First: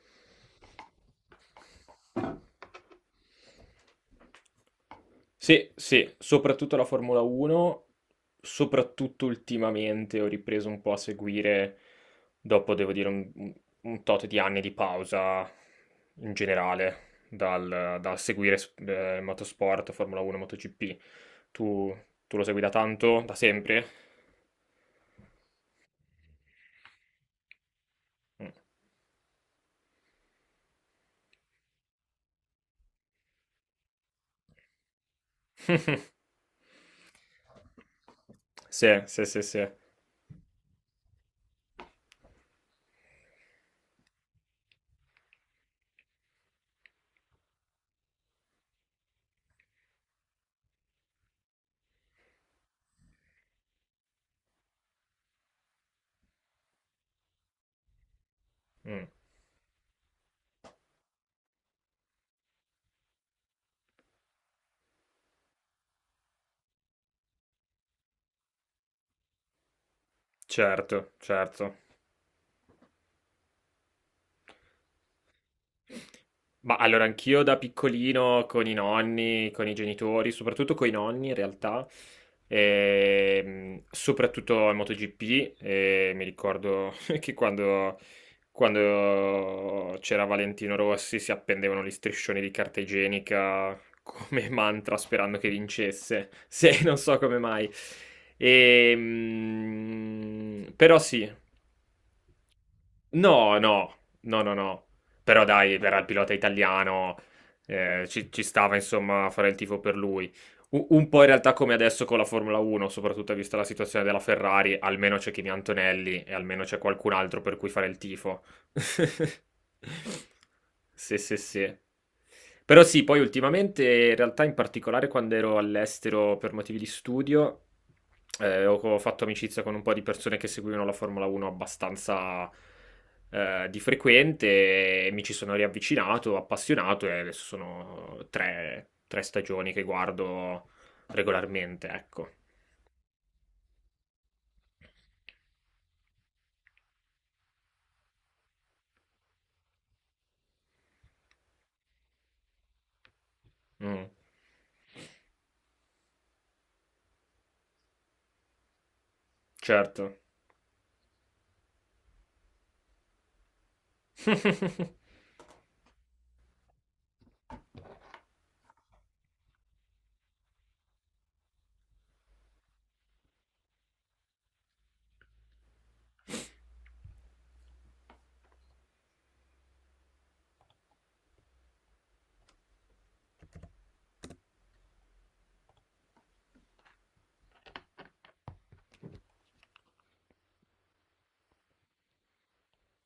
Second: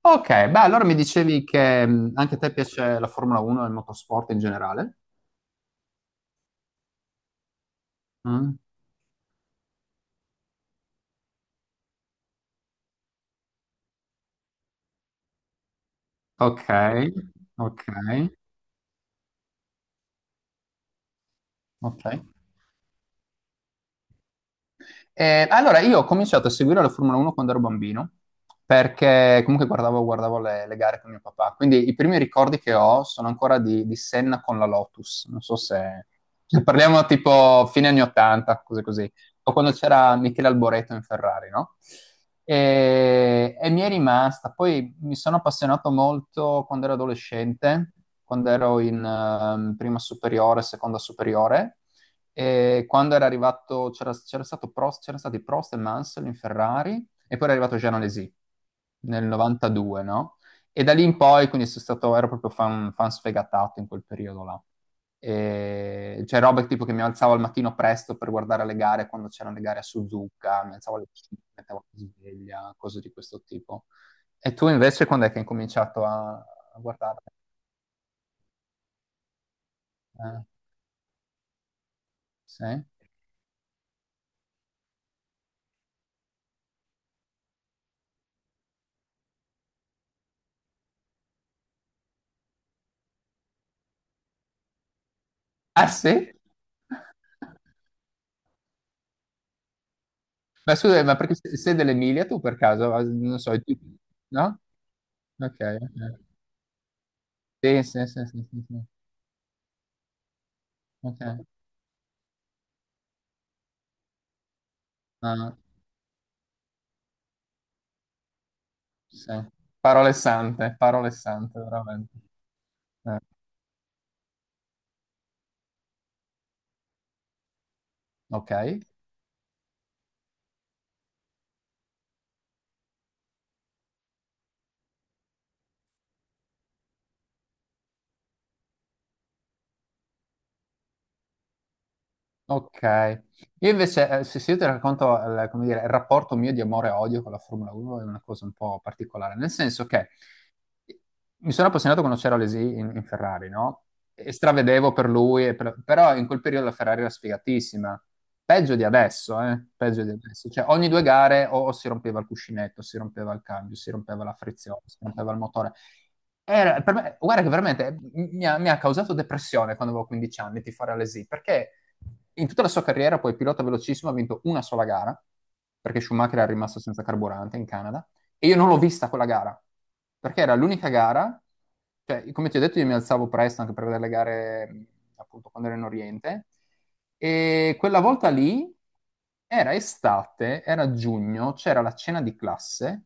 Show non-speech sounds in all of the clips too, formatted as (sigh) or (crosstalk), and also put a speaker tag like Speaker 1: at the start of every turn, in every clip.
Speaker 1: Ok, beh, allora mi dicevi che anche a te piace la Formula 1 e il motorsport in generale?
Speaker 2: Sì, sì, soprattutto la Formula 1,
Speaker 1: Mm?
Speaker 2: soprattutto ultimamente ho ripreso un po' a seguire, dopo devo dire un tot di anni di pausa in
Speaker 1: Ok,
Speaker 2: generale,
Speaker 1: ok,
Speaker 2: dal seguire motorsport, Formula 1, MotoGP. Tu,
Speaker 1: ok.
Speaker 2: tu lo segui da tanto, da sempre?
Speaker 1: Allora, io ho cominciato a seguire la Formula 1 quando ero bambino,
Speaker 2: Mm.
Speaker 1: perché comunque guardavo le gare con mio papà. Quindi i primi ricordi che ho sono ancora di Senna con la Lotus. Non so se,
Speaker 2: (laughs)
Speaker 1: se parliamo tipo fine anni 80, cose
Speaker 2: Sì,
Speaker 1: così,
Speaker 2: sì, sì,
Speaker 1: o
Speaker 2: sì.
Speaker 1: quando c'era Michele Alboreto in Ferrari, no? E mi è rimasta. Poi mi sono appassionato molto quando ero adolescente, quando ero in prima superiore, seconda superiore e quando era arrivato, c'era stato Prost, c'erano stati Prost e Mansell in Ferrari, e poi era arrivato Jean
Speaker 2: Mm.
Speaker 1: nel 92, no? E da lì in poi, quindi sono stato, ero proprio fan, fan sfegatato in quel periodo là. E c'è roba tipo che mi alzavo al mattino presto per guardare le gare quando c'erano le gare a Suzuka, mi alzavo alle
Speaker 2: Certo,
Speaker 1: 5,
Speaker 2: certo.
Speaker 1: mettevo la sveglia, cose di questo tipo. E tu invece quando è che hai cominciato a,
Speaker 2: Ma
Speaker 1: a
Speaker 2: allora
Speaker 1: guardare?
Speaker 2: anch'io da piccolino con i nonni, con i genitori,
Speaker 1: Eh,
Speaker 2: soprattutto coi nonni in realtà,
Speaker 1: sì?
Speaker 2: soprattutto al MotoGP, mi ricordo (laughs) che quando c'era Valentino Rossi si appendevano gli striscioni di carta igienica come (laughs) mantra sperando che
Speaker 1: Ah,
Speaker 2: vincesse,
Speaker 1: sì?
Speaker 2: (laughs) se non so come mai.
Speaker 1: Ma
Speaker 2: Però
Speaker 1: scusa, ma
Speaker 2: sì.
Speaker 1: perché sei dell'Emilia tu per caso? Ah, non
Speaker 2: No,
Speaker 1: so,
Speaker 2: no, no, no,
Speaker 1: no?
Speaker 2: no. Però
Speaker 1: Ok,
Speaker 2: dai, era il
Speaker 1: ok.
Speaker 2: pilota italiano,
Speaker 1: Sì, sì, sì,
Speaker 2: ci
Speaker 1: sì, sì,
Speaker 2: stava
Speaker 1: sì.
Speaker 2: insomma fare il tifo per lui. Un po' in
Speaker 1: Ok.
Speaker 2: realtà come adesso con la Formula 1, soprattutto vista la situazione della Ferrari, almeno c'è Kimi
Speaker 1: Ah,
Speaker 2: Antonelli e almeno c'è qualcun altro per cui fare il tifo.
Speaker 1: sì. Parole
Speaker 2: Sì, sì,
Speaker 1: sante,
Speaker 2: sì.
Speaker 1: veramente.
Speaker 2: Però sì,
Speaker 1: Eh,
Speaker 2: poi ultimamente, in realtà, in particolare quando ero all'estero per motivi di studio, ho
Speaker 1: ok.
Speaker 2: ho fatto amicizia con un po' di persone che seguivano la Formula 1 abbastanza di frequente e mi ci sono riavvicinato, appassionato e adesso sono tre stagioni che guardo regolarmente, ecco.
Speaker 1: Ok, io invece, se io ti racconto, come dire, il rapporto mio di amore e odio con la Formula 1 è una cosa un po' particolare, nel senso che mi sono appassionato quando c'era Alesi in Ferrari, no?
Speaker 2: Mm,
Speaker 1: E stravedevo per lui, però in quel periodo la Ferrari era sfigatissima, peggio di adesso, eh? Peggio di
Speaker 2: certo.
Speaker 1: adesso, cioè ogni due gare o si rompeva il cuscinetto, si rompeva il cambio, si rompeva la frizione, si rompeva il motore. Guarda che veramente mi ha causato depressione quando avevo 15 anni tifare all'ESI, perché in tutta la sua carriera poi pilota velocissimo ha vinto una sola gara, perché Schumacher era rimasto senza carburante in Canada, e io non l'ho vista quella gara, perché era l'unica gara, cioè, come ti ho detto, io mi alzavo presto anche per vedere le gare, appunto, quando ero in Oriente, e quella volta lì era estate, era giugno, c'era la cena di classe,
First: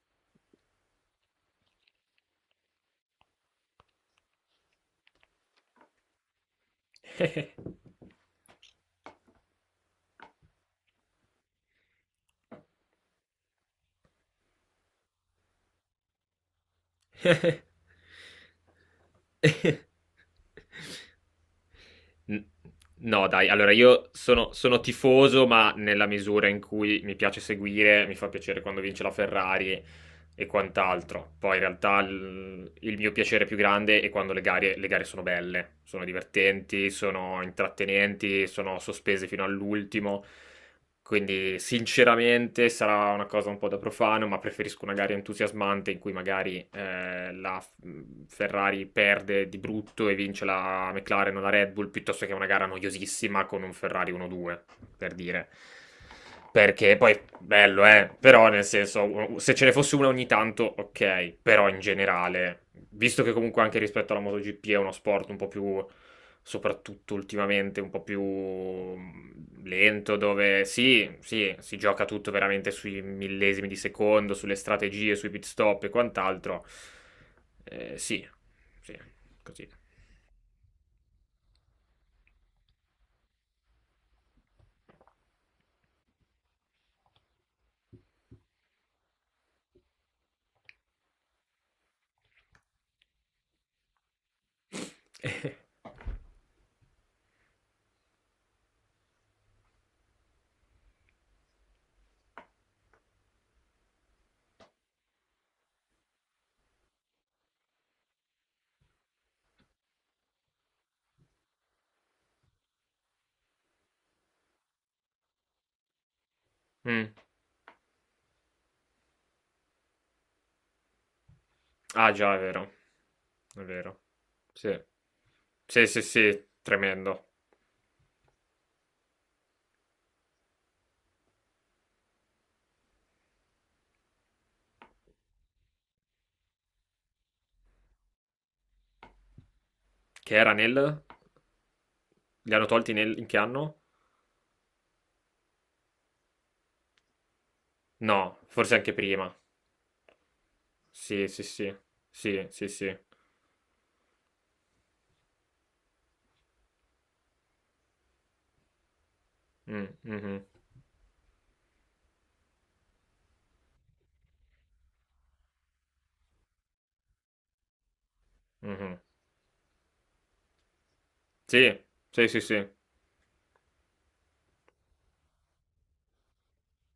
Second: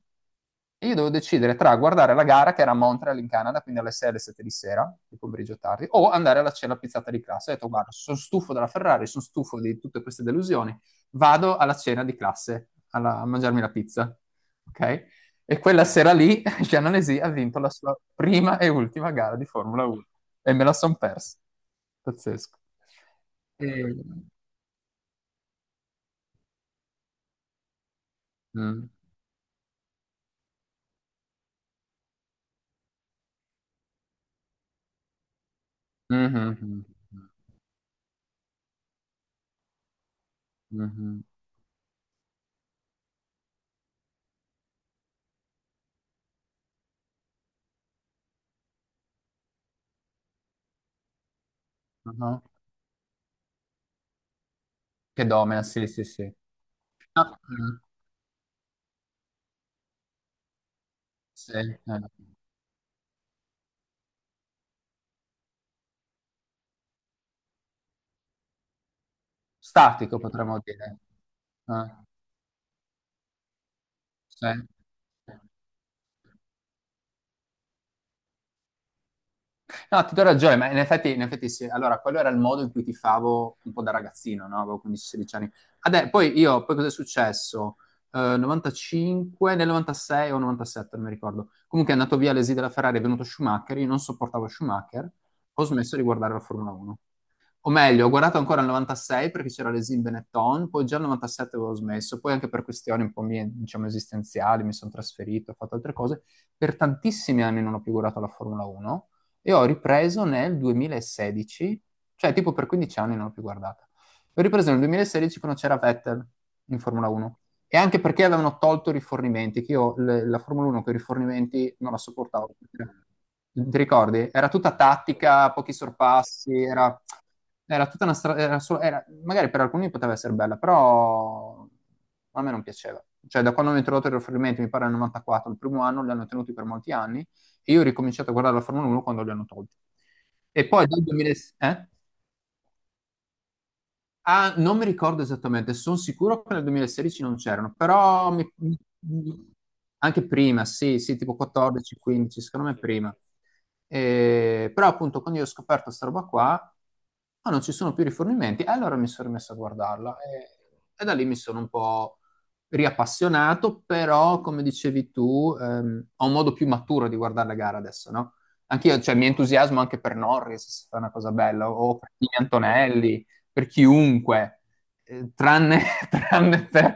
Speaker 1: e io dovevo decidere tra guardare la gara, che era a Montreal in Canada, quindi alle 6 alle 7 di sera, di pomeriggio tardi, o andare alla cena pizzata di classe. Ho detto, guarda,
Speaker 2: (laughs)
Speaker 1: sono stufo della Ferrari, sono stufo di tutte queste delusioni, vado alla cena di classe a mangiarmi la pizza. Ok? E quella sera lì (laughs) Jean Alesi ha vinto la sua prima e ultima gara di
Speaker 2: (laughs)
Speaker 1: Formula 1 e me la son persa.
Speaker 2: N-
Speaker 1: Pazzesco.
Speaker 2: No, dai, allora
Speaker 1: E-
Speaker 2: io sono tifoso, ma nella misura in cui mi piace seguire, mi fa piacere quando
Speaker 1: Mm.
Speaker 2: vince la Ferrari e quant'altro. Poi in realtà il mio piacere più grande è quando le gare sono belle, sono
Speaker 1: Mhm, mhm,
Speaker 2: divertenti, sono intrattenenti, sono sospese fino all'ultimo.
Speaker 1: mhm,
Speaker 2: Quindi sinceramente sarà una cosa un po' da profano, ma preferisco una gara entusiasmante in cui magari la Ferrari perde di brutto e vince la McLaren o la Red Bull piuttosto che
Speaker 1: mhm.
Speaker 2: una gara noiosissima con un Ferrari 1-2, per
Speaker 1: Che
Speaker 2: dire.
Speaker 1: domina, sì, sì, sì.
Speaker 2: Perché poi
Speaker 1: Ah, mm,
Speaker 2: bello, però nel senso, se ce ne fosse una ogni tanto, ok,
Speaker 1: sì,
Speaker 2: però in
Speaker 1: eh.
Speaker 2: generale, visto che comunque anche rispetto alla MotoGP è uno sport un po' più soprattutto ultimamente un po' più lento,
Speaker 1: Statico potremmo
Speaker 2: dove
Speaker 1: dire.
Speaker 2: sì, sì, si
Speaker 1: Eh,
Speaker 2: gioca tutto veramente sui millesimi di secondo, sulle
Speaker 1: sì.
Speaker 2: strategie, sui pit stop e quant'altro. Sì, sì, così.
Speaker 1: No, ti do ragione, ma in effetti sì. Allora, quello era il modo in cui tifavo un po' da ragazzino, no? Avevo 15-16 anni. Adè, poi io, poi cosa è successo? 95, nel 96 o 97, non mi ricordo. Comunque è andato via l'esì della Ferrari, è venuto Schumacher, io non sopportavo Schumacher, ho
Speaker 2: (laughs)
Speaker 1: smesso di guardare la Formula 1. O meglio, ho guardato ancora il 96 perché c'era l'Esim Benetton, poi già il 97 avevo smesso, poi anche per questioni un po' mie, diciamo, esistenziali, mi sono trasferito, ho fatto altre cose. Per tantissimi anni non ho più guardato la Formula 1 e ho ripreso nel 2016, cioè tipo per 15 anni non l'ho più guardata. L'ho ripreso nel 2016 quando c'era Vettel in Formula
Speaker 2: Mm.
Speaker 1: 1 e anche perché avevano tolto i rifornimenti, che io la Formula 1 con i rifornimenti non la
Speaker 2: Ah, già, è
Speaker 1: sopportavo.
Speaker 2: vero, è
Speaker 1: Ti
Speaker 2: vero.
Speaker 1: ricordi? Era tutta
Speaker 2: Sì,
Speaker 1: tattica, pochi
Speaker 2: sì, sì, sì,
Speaker 1: sorpassi, era,
Speaker 2: tremendo.
Speaker 1: era tutta una strada, magari per alcuni poteva essere bella, però a me non piaceva. Cioè, da quando hanno introdotto i rifornimenti, mi pare nel 94, il primo anno, li hanno tenuti per molti anni, e io ho ricominciato a guardare la Formula 1 quando li hanno tolti.
Speaker 2: Che era
Speaker 1: E poi dal
Speaker 2: nel.
Speaker 1: 2006... Eh?
Speaker 2: Li hanno tolti in che anno?
Speaker 1: Ah, non mi ricordo esattamente, sono sicuro che nel 2016 non c'erano, però
Speaker 2: No, forse
Speaker 1: mi-
Speaker 2: anche prima.
Speaker 1: anche prima, sì, sì,
Speaker 2: Sì,
Speaker 1: tipo
Speaker 2: sì, sì,
Speaker 1: 14, 15,
Speaker 2: sì, sì,
Speaker 1: secondo me
Speaker 2: sì.
Speaker 1: prima. Però appunto quando io ho scoperto questa roba qua, ah, non ci sono più rifornimenti, e allora mi sono rimesso a guardarla
Speaker 2: Mh-mh,
Speaker 1: e da lì mi sono un po' riappassionato, però come dicevi tu, ho un modo più maturo di guardare la gara adesso, no?
Speaker 2: mh-mh.
Speaker 1: Anch'io, cioè, mi entusiasmo anche per Norris, se fa una cosa bella,
Speaker 2: Sì,
Speaker 1: o per
Speaker 2: sì, sì, sì.
Speaker 1: Antonelli, per chiunque, tranne, (laughs) tranne per,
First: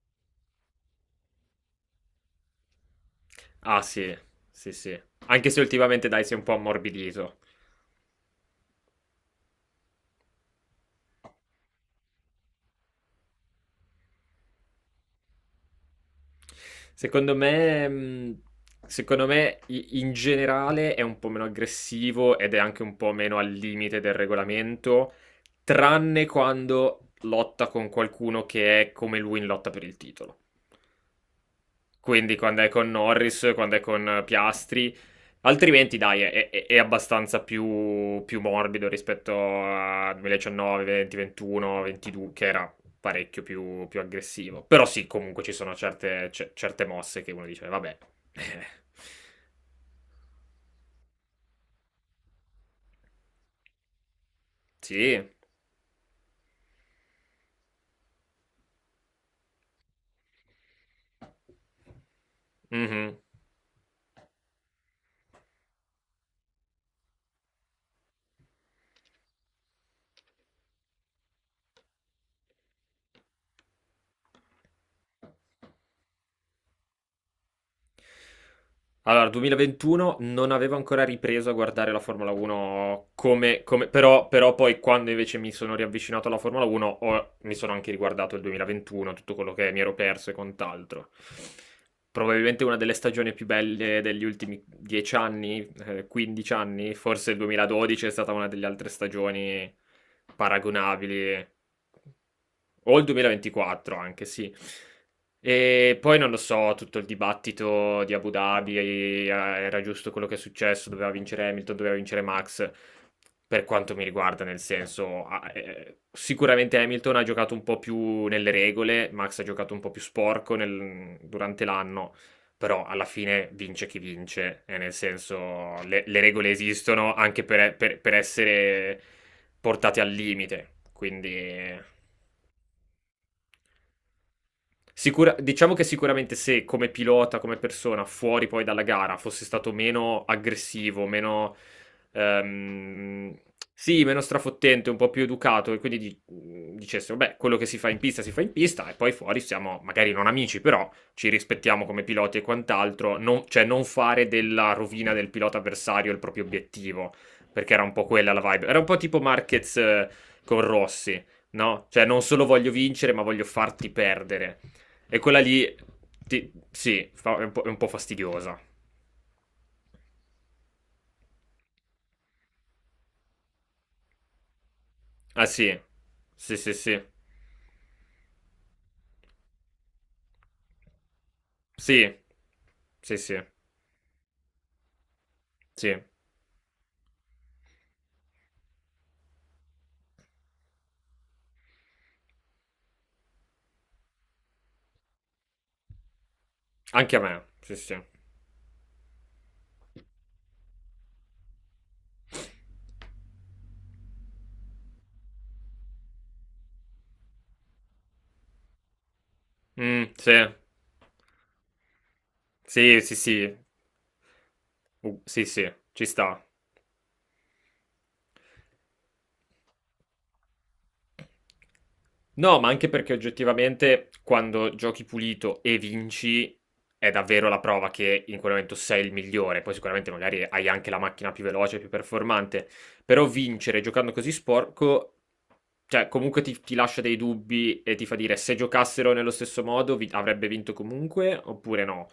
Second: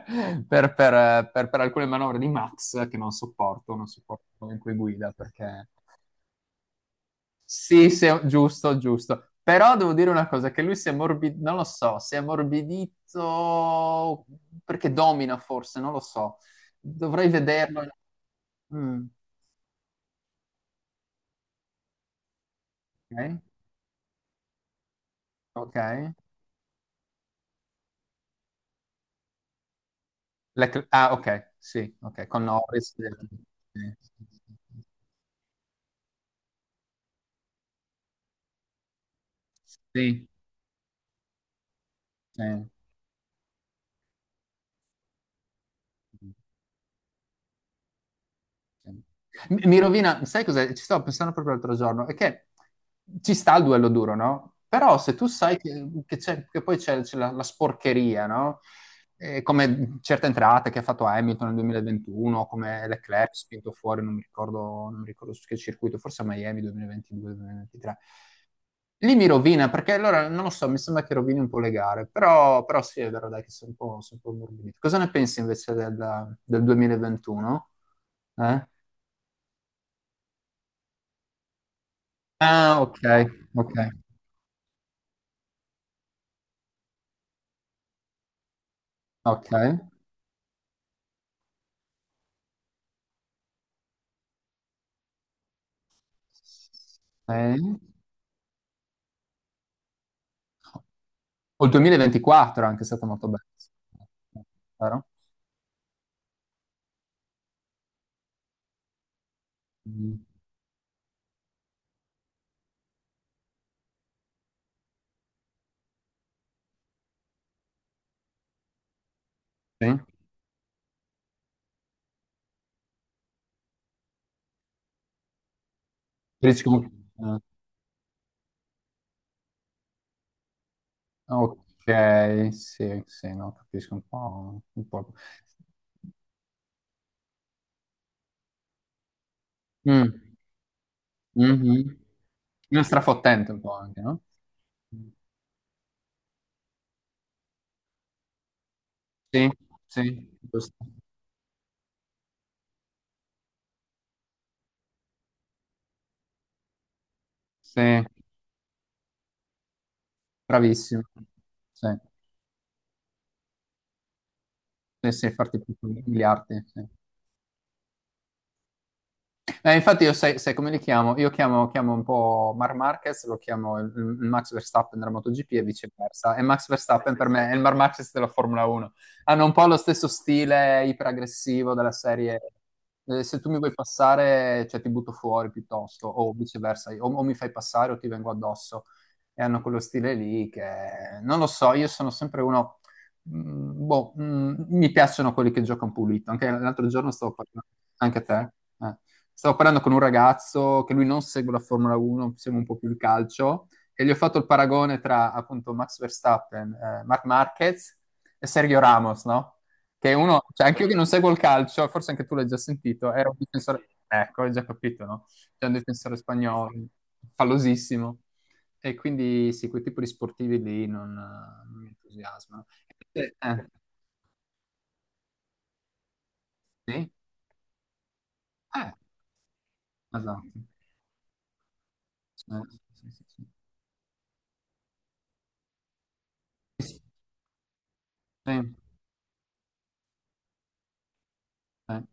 Speaker 1: per- per- per- per alcune manovre di Max che non sopporto,
Speaker 2: Ah
Speaker 1: non
Speaker 2: sì,
Speaker 1: sopporto come in
Speaker 2: sì,
Speaker 1: cui
Speaker 2: sì.
Speaker 1: guida,
Speaker 2: Anche se
Speaker 1: perché
Speaker 2: ultimamente dai si è un po' ammorbidito.
Speaker 1: sì, sì, giusto, giusto. Però devo dire una cosa, che lui si è morbidito, non lo so, si è morbidito perché domina forse, non lo so. Dovrei
Speaker 2: Secondo
Speaker 1: vederlo.
Speaker 2: me mhmm,
Speaker 1: Mm,
Speaker 2: secondo me i in generale è un po' meno aggressivo ed è anche un po' meno
Speaker 1: ok,
Speaker 2: al limite del regolamento,
Speaker 1: ok.
Speaker 2: tranne quando lotta con qualcuno che è come lui in lotta per il titolo.
Speaker 1: Ah, ok, sì, ok,
Speaker 2: Quindi
Speaker 1: con
Speaker 2: quando è con
Speaker 1: Norris. Sì,
Speaker 2: Norris, quando è con
Speaker 1: sì, sì.
Speaker 2: Piastri. Altrimenti, dai, è abbastanza più, più, morbido rispetto a
Speaker 1: Sì,
Speaker 2: 2019, 20, 21, 22,
Speaker 1: sì, sì,
Speaker 2: che era
Speaker 1: sì,
Speaker 2: parecchio più aggressivo. Però sì, comunque ci sono
Speaker 1: sì.
Speaker 2: certe mosse che uno dice, vabbè. (laughs)
Speaker 1: Mi rovina, sai cos'è? Ci stavo pensando proprio l'altro giorno, è che ci sta il duello duro, no? Però se tu
Speaker 2: Sì.
Speaker 1: sai che che poi c'è la sporcheria, no? Come certe entrate che ha fatto Hamilton nel 2021, come
Speaker 2: Mhm.
Speaker 1: Leclerc spinto fuori, non mi ricordo su che circuito, forse a Miami 2022-2023. Lì mi rovina, perché allora, non lo so, mi sembra che rovini un po' le gare, però sì, è vero, dai, che sono un po' ammorbidito. Cosa ne pensi invece del 2021? Eh?
Speaker 2: Allora, 2021 non avevo ancora ripreso a guardare la Formula
Speaker 1: Ah, ok,
Speaker 2: 1
Speaker 1: ok,
Speaker 2: però poi quando invece mi sono riavvicinato alla Formula 1 mi sono anche riguardato il 2021, tutto
Speaker 1: ok.
Speaker 2: quello che mi ero perso e quant'altro. Probabilmente una delle stagioni più belle degli ultimi 10 anni, 15 anni, forse il
Speaker 1: Sì.
Speaker 2: 2012 è stata una delle altre stagioni paragonabili
Speaker 1: O il 2024 anche è anche
Speaker 2: o il
Speaker 1: stato molto bello.
Speaker 2: 2024 anche, sì.
Speaker 1: Vero?
Speaker 2: E poi non lo so, tutto il dibattito di Abu Dhabi, era giusto
Speaker 1: Mm,
Speaker 2: quello che è successo, doveva vincere Hamilton, doveva vincere Max, per quanto mi riguarda, nel senso, sicuramente Hamilton ha giocato un po' più nelle regole, Max ha giocato un
Speaker 1: sì.
Speaker 2: po' più sporco durante l'anno, però alla fine vince chi vince, nel senso, le regole
Speaker 1: Dici comunque-
Speaker 2: esistono
Speaker 1: eh,
Speaker 2: anche per essere portate al limite, quindi.
Speaker 1: ok, sì, sì, no, capisco un po'. Un po'.
Speaker 2: Sicura diciamo che sicuramente se come pilota, come persona, fuori poi dalla gara, fosse stato meno
Speaker 1: Mm,
Speaker 2: aggressivo, meno,
Speaker 1: mhm. Uno
Speaker 2: ehm,
Speaker 1: strafottente un po' anche,
Speaker 2: sì,
Speaker 1: no?
Speaker 2: meno strafottente, un po' più educato, e quindi dicesse, vabbè, quello che si fa in pista si fa in pista, e poi fuori
Speaker 1: Sì,
Speaker 2: siamo magari non
Speaker 1: sì,
Speaker 2: amici,
Speaker 1: giusto.
Speaker 2: però ci rispettiamo come piloti e quant'altro, non- cioè non fare della rovina del pilota avversario il proprio obiettivo, perché era
Speaker 1: Sì,
Speaker 2: un po' quella la vibe. Era un po' tipo Marquez con
Speaker 1: bravissimo.
Speaker 2: Rossi, no?
Speaker 1: Sì,
Speaker 2: Cioè non solo voglio vincere, ma voglio farti perdere.
Speaker 1: sì,
Speaker 2: E
Speaker 1: sì,
Speaker 2: quella
Speaker 1: farti
Speaker 2: lì,
Speaker 1: più
Speaker 2: ti-
Speaker 1: miliardi. Sì.
Speaker 2: sì, fa- è un po' fastidiosa.
Speaker 1: Infatti io sai come li chiamo? Io chiamo un po' Marc Marquez, lo chiamo il Max Verstappen della
Speaker 2: Ah
Speaker 1: MotoGP e
Speaker 2: sì,
Speaker 1: viceversa. E
Speaker 2: sì,
Speaker 1: Max
Speaker 2: sì, sì,
Speaker 1: Verstappen per me è il Marc Marquez della Formula 1. Hanno un po' lo stesso stile iperaggressivo della
Speaker 2: sì,
Speaker 1: serie.
Speaker 2: sì,
Speaker 1: eh,
Speaker 2: sì,
Speaker 1: se tu mi vuoi passare, cioè ti butto fuori
Speaker 2: sì,
Speaker 1: piuttosto, o viceversa, o mi fai passare o ti vengo addosso. E hanno quello stile lì che non lo so, io sono sempre uno... boh, mi piacciono quelli che giocano pulito. Anche l'altro giorno
Speaker 2: anche a
Speaker 1: stavo
Speaker 2: me,
Speaker 1: parlando.
Speaker 2: sì, sì.
Speaker 1: Anche a te? Eh. Stavo parlando con un ragazzo che lui non segue la Formula 1, segue un po' più il calcio, e gli ho fatto il paragone tra appunto Max Verstappen, Marc Marquez e Sergio Ramos, no?
Speaker 2: Mm,
Speaker 1: Che uno,
Speaker 2: sì,
Speaker 1: cioè anche io che non seguo il calcio, forse anche tu l'hai già
Speaker 2: sì,
Speaker 1: sentito,
Speaker 2: sì,
Speaker 1: era un
Speaker 2: sì.
Speaker 1: difensore, ecco, hai già capito,
Speaker 2: Uh,
Speaker 1: no?
Speaker 2: sì,
Speaker 1: C'è
Speaker 2: sì,
Speaker 1: un
Speaker 2: ci
Speaker 1: difensore
Speaker 2: sta.
Speaker 1: spagnolo, fallosissimo. E quindi sì, quel tipo di sportivi lì non mi
Speaker 2: No,
Speaker 1: entusiasmano.
Speaker 2: ma anche perché
Speaker 1: Eh,
Speaker 2: oggettivamente quando giochi pulito e vinci è
Speaker 1: sì,
Speaker 2: davvero la prova che in quel momento
Speaker 1: eh,
Speaker 2: sei il migliore. Poi sicuramente magari
Speaker 1: esatto.
Speaker 2: hai anche la macchina più veloce, più
Speaker 1: Eh,
Speaker 2: performante,
Speaker 1: sì,
Speaker 2: però
Speaker 1: sì,
Speaker 2: vincere giocando così sporco, cioè comunque ti lascia
Speaker 1: sì.
Speaker 2: dei dubbi e ti fa dire
Speaker 1: Sì,
Speaker 2: se giocassero nello stesso modo avrebbe vinto comunque oppure
Speaker 1: sì,
Speaker 2: no.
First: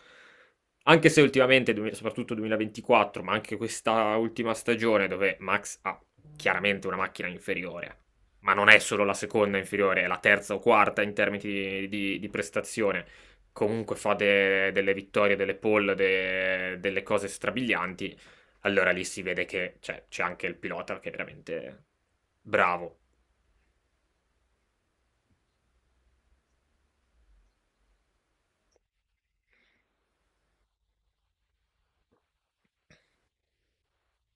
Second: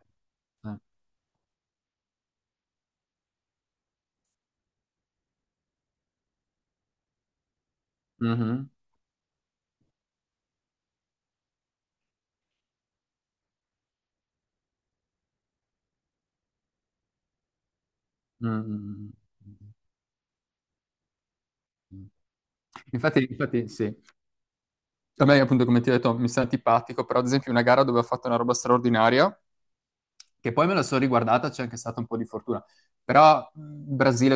Speaker 1: sì.
Speaker 2: Anche se ultimamente, soprattutto 2024, ma anche questa ultima stagione dove Max ha chiaramente una macchina inferiore ma non
Speaker 1: Mhm,
Speaker 2: è solo la seconda inferiore, è la terza o quarta in termini di prestazione. Comunque fa delle vittorie, delle pole, delle cose strabilianti. Allora lì
Speaker 1: mm,
Speaker 2: si vede
Speaker 1: mm,
Speaker 2: che cioè, c'è anche il pilota che è veramente
Speaker 1: mm.
Speaker 2: bravo.
Speaker 1: Infatti, infatti, sì. A me, appunto, come ti ho detto, mi sta antipatico, però ad esempio una gara dove ho fatto una roba straordinaria, che poi me la sono riguardata, c'è anche stata un po' di fortuna. Però Brasile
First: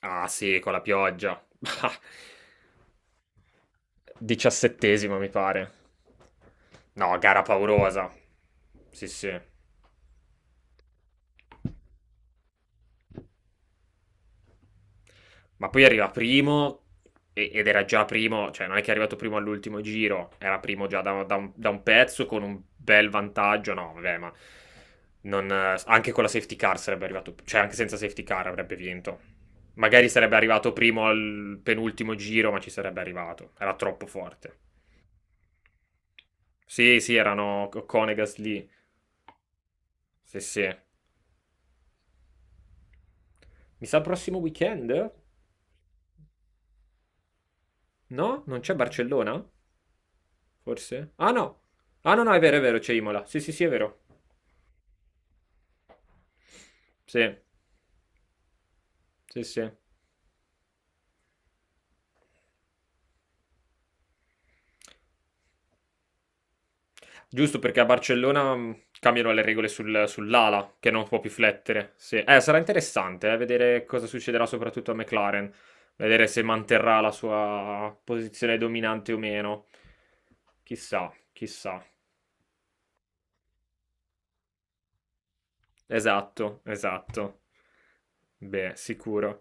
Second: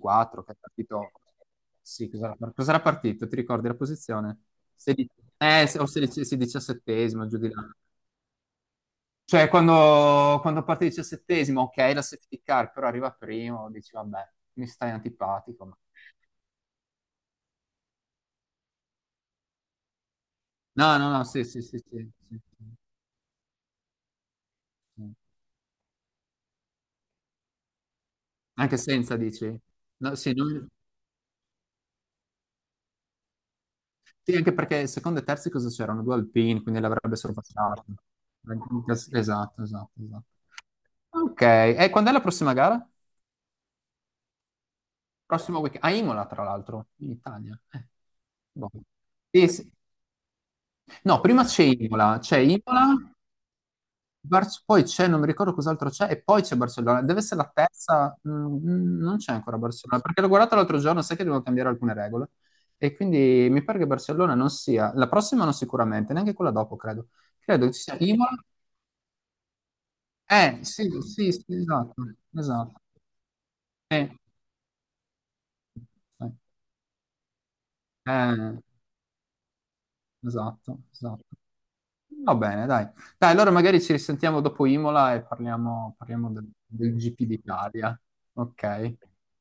Speaker 2: Ah
Speaker 1: che è
Speaker 2: sì, con la
Speaker 1: partito...
Speaker 2: pioggia. (laughs)
Speaker 1: Sì, cos'era partito? Ti ricordi la posizione? Sedi-
Speaker 2: Diciassettesimo mi
Speaker 1: eh,
Speaker 2: pare.
Speaker 1: se- o sedici- sì,
Speaker 2: No,
Speaker 1: 17º, giù
Speaker 2: gara
Speaker 1: di là.
Speaker 2: paurosa. Sì, sì.
Speaker 1: Cioè, quando, parte il 17º, ok, la safety car, però arriva primo, dici, vabbè, mi stai antipatico.
Speaker 2: Ma
Speaker 1: Ma-
Speaker 2: poi arriva primo ed era già primo, cioè non è che è arrivato primo all'ultimo giro, era primo
Speaker 1: No,
Speaker 2: già
Speaker 1: no,
Speaker 2: da,
Speaker 1: no,
Speaker 2: da
Speaker 1: sì,
Speaker 2: un,
Speaker 1: sì,
Speaker 2: da
Speaker 1: sì,
Speaker 2: un
Speaker 1: sì,
Speaker 2: pezzo
Speaker 1: sì,
Speaker 2: con un
Speaker 1: sì.
Speaker 2: bel vantaggio, no, vabbè, ma non, anche con la safety car sarebbe arrivato, cioè anche senza safety car avrebbe
Speaker 1: Anche senza,
Speaker 2: vinto.
Speaker 1: dici?
Speaker 2: Magari
Speaker 1: No, sì,
Speaker 2: sarebbe arrivato primo al penultimo giro, ma ci sarebbe arrivato, era troppo
Speaker 1: sì, anche
Speaker 2: forte.
Speaker 1: perché secondo e terzi cosa c'erano? Due alpini, quindi
Speaker 2: Sì, sì,
Speaker 1: l'avrebbe
Speaker 2: erano
Speaker 1: sorpassato.
Speaker 2: Conegas lì,
Speaker 1: Esatto, esatto, esatto.
Speaker 2: sì, sì.
Speaker 1: Ok, e quando è la prossima gara?
Speaker 2: Mi sa prossimo weekend?
Speaker 1: Prossimo weekend? A Imola, tra l'altro, in Italia.
Speaker 2: No? Non
Speaker 1: Boh.
Speaker 2: c'è Barcellona?
Speaker 1: Sì, sì.
Speaker 2: Forse?
Speaker 1: No,
Speaker 2: Ah
Speaker 1: prima
Speaker 2: no!
Speaker 1: c'è
Speaker 2: Ah
Speaker 1: Imola,
Speaker 2: no, no,
Speaker 1: c'è
Speaker 2: è vero, c'è
Speaker 1: Imola,
Speaker 2: Imola. Sì, sì, sì, è vero.
Speaker 1: Poi c'è, non mi ricordo cos'altro c'è, e poi c'è Barcellona.
Speaker 2: Sì,
Speaker 1: Deve essere la terza, non c'è
Speaker 2: sì,
Speaker 1: ancora
Speaker 2: sì.
Speaker 1: Barcellona, perché l'ho guardata l'altro giorno, sai che devo cambiare alcune regole. E quindi mi pare che Barcellona non sia, la prossima non sicuramente, neanche quella dopo, credo.
Speaker 2: Giusto
Speaker 1: Credo
Speaker 2: perché
Speaker 1: ci
Speaker 2: a
Speaker 1: sia Imola.
Speaker 2: Barcellona cambiano le regole sull'ala,
Speaker 1: Sì,
Speaker 2: che non può più
Speaker 1: sì, sì,
Speaker 2: flettere.
Speaker 1: esatto,
Speaker 2: Sì. Sarà
Speaker 1: esatto.
Speaker 2: interessante vedere cosa
Speaker 1: Eh,
Speaker 2: succederà soprattutto a McLaren, vedere se manterrà la sua posizione
Speaker 1: eh,
Speaker 2: dominante o meno.
Speaker 1: esatto,
Speaker 2: Chissà,
Speaker 1: esatto.
Speaker 2: chissà.
Speaker 1: Va bene, dai. Dai, allora magari ci risentiamo dopo Imola e parliamo del,
Speaker 2: Esatto,
Speaker 1: del GP
Speaker 2: esatto.
Speaker 1: d'Italia.
Speaker 2: Beh,
Speaker 1: Ok.
Speaker 2: sicuro.